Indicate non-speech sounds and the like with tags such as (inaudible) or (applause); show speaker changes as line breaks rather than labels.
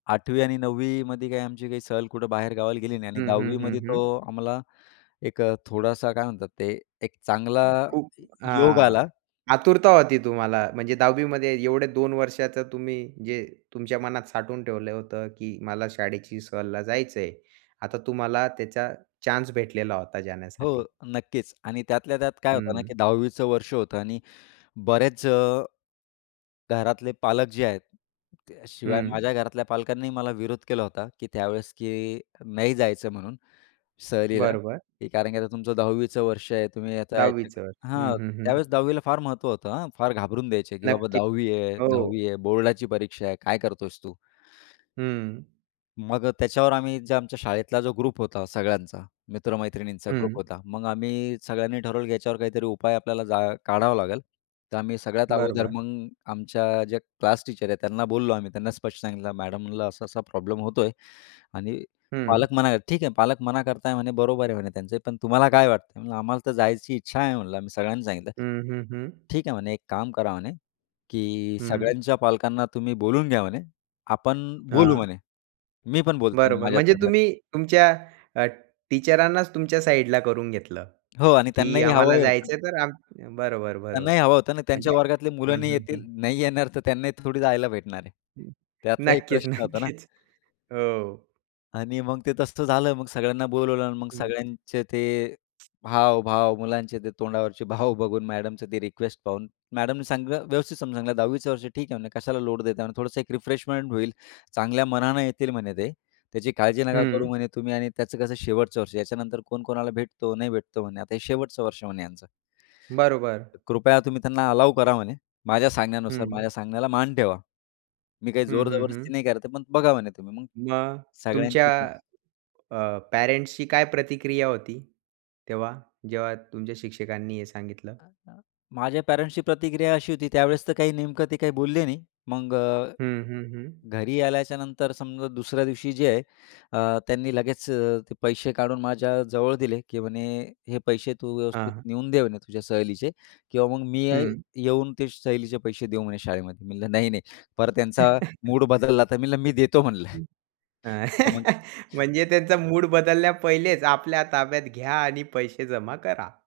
8वी आणि 9वी मध्ये काही आमची काही सहल कुठं बाहेर गावाला गेली नाही, आणि
हं,
10वी
हं, हं,
मध्ये तो
हं.
आम्हाला एक अ, थोडासा काय म्हणतात ते, एक चांगला
खूप
योग
हां.
आला.
आतुरता होती तुम्हाला, म्हणजे 10वी मध्ये एवढे 2 वर्षाचं तुम्ही जे, तुमच्या मनात साठवून ठेवलं होतं, की मला शाळेची सहलीला जायचं आहे. आता तुम्हाला त्याचा चान्स भेटलेला होता
हो,
जाण्यासाठी.
नक्कीच. आणि त्यातल्या त्यात काय होतं ना,
हं.
की 10वीचं वर्ष होतं आणि बरेच अ, घरातले पालक जे आहेत त्या शिवाय
हं.
माझ्या घरातल्या पालकांनी मला विरोध केला होता, की त्यावेळेस की नाही जायचं म्हणून सहलीला,
बरोबर.
की कारण की आता तुमचं 10वीचं वर्ष आहे. तुम्ही आता याच्यात
10वीचं हं,
हां,
हं, हं.
त्यावेळेस 10वी ला फार महत्त्व होतं, हां. फार घाबरून द्यायचे की "बाबा,
नक्की.
'10वी आहे
हो.
10वी आहे', 'बोर्डाची परीक्षा आहे', काय करतो आहेस तू"?
हं.
मग अ, त्याच्यावर आम्ही जे आमच्या शाळेतला जो ग्रुप होता सगळ्यांचा. मित्र-मैत्रिणींचा ग्रुप
हं.
होता. मग आम्ही सगळ्यांनी ठरवलं याच्यावर काहीतरी उपाय आपल्याला जा काढावं लागेल. तर आम्ही सगळ्यात अगोदर
बरोबर.
मग, आमच्या जे क्लास टीचर आहे, त्यांना बोललो आम्ही. त्यांना स्पष्ट सांगितलं, मॅडम म्हणलं असा-असा प्रॉब्लेम होतोय आणि
हं.
पालक मना आहे. ठीक आहे पालक मना करता आहे, म्हणे बरोबर आहे म्हणे त्यांचे, पण तुम्हाला काय वाटतं? "आम्हाला तर जायची इच्छा आहे म्हणलं", आम्ही सगळ्यांनी सांगितलं.
हं, हं, हं.
ठीक आहे म्हणे, एक काम करा म्हणे, की
हं.
सगळ्यांच्या पालकांना तुम्ही बोलून घ्या म्हणे. आपण बोलू
हां.
म्हणे. "मी पण बोलते आणि
बरोबर. म्हणजे
माझ्यातर्फे".
तुम्ही तुमच्या अ, टीचरांनाच तुमच्या साइडला करून घेतलं,
हो आणि
की
त्यांनाही
आम्हाला
हवंही होतं
जायचं
ना.
आहे तर आम बरोबर-बरोबर.
त्यांनाही हवं होतं ना आणि त्यांच्या
म्हणजे
वर्गातली मुलं
हं,
नाही
हं,
येतील,
हं.
नाही येणार, तर त्यांना थोडी जायला भेटणार आहे. त्यातला एक
नक्कीच,
प्रश्न होता ना.
नक्कीच. हो.
आणि मग ते तसं झालं. मग सगळ्यांना बोलवलं आणि मग
हं.
सगळ्यांचे ते हाव, भाव मुलांचे ते, तोंडावरचे भाव बघून, मॅडमचे ते रिक्वेस्ट पाहून. मॅडमनी सगळ व्यवस्थित समजवलं. 10वीचं वर्ष ठीक आहे म्हणे, कशाला लोड देता म्हणे, थोडंसं एक रिफ्रेशमेंट होईल. चांगल्या मनाने येतील म्हणे ते. त्याची काळजी नका करू
हं.
म्हणे तुम्ही आणि त्याचं कसं शेवटचं वर्ष. याच्यानंतर कोण कोणाला भेटतो, नाही भेटतो म्हणे. आता हे शेवटचं वर्ष म्हणे यांचं.
बरोबर.
तर कृपया तुम्ही त्यांना अलाऊ करा म्हणे. माझ्या सांगण्यानुसार, माझ्या
हं.
सांगण्याला मान ठेवा. मी काही
हं,
जोर
हं,
जबरदस्ती
हं.
नाही करत, पण बघा म्हणे तुम्ही मग
मग तुमच्या
सगळ्यांचीच
अ, पॅरेंट्सची काय प्रतिक्रिया होती तेव्हा, जेव्हा तुमच्या शिक्षकांनी हे सांगितलं?
माझ्या पॅरेंट्सची प्रतिक्रिया अशी होती त्यावेळेस, तर काही नेमकं ते काही बोलले नाही. मग अ,
हं, हं, हं.
घरी आल्याच्यानंतर समजा दुसऱ्या दिवशी जे आहे, अ, त्यांनी लगेच अ, ते पैसे काढून माझ्याजवळ दिले, की म्हणे हे पैसे तू
हां,
व्यवस्थित
हां.
नेऊन दे म्हणे तुझ्या सहलीचे किंवा मग मी येई
हं.
येऊन ते सहलीचे पैसे देऊ म्हणे शाळेमध्ये. मी म्हटलं नाही-नाही परत त्यांचा
(chuckles)
मूड बदलला तर, मी म्हटलं, मी देतो म्हणलं.
(laughs)
(chuckles) तर मग
म्हणजे त्यांचा मूड बदलल्या पहिलेच, आपल्या ताब्यात घ्या आणि पैसे जमा करा.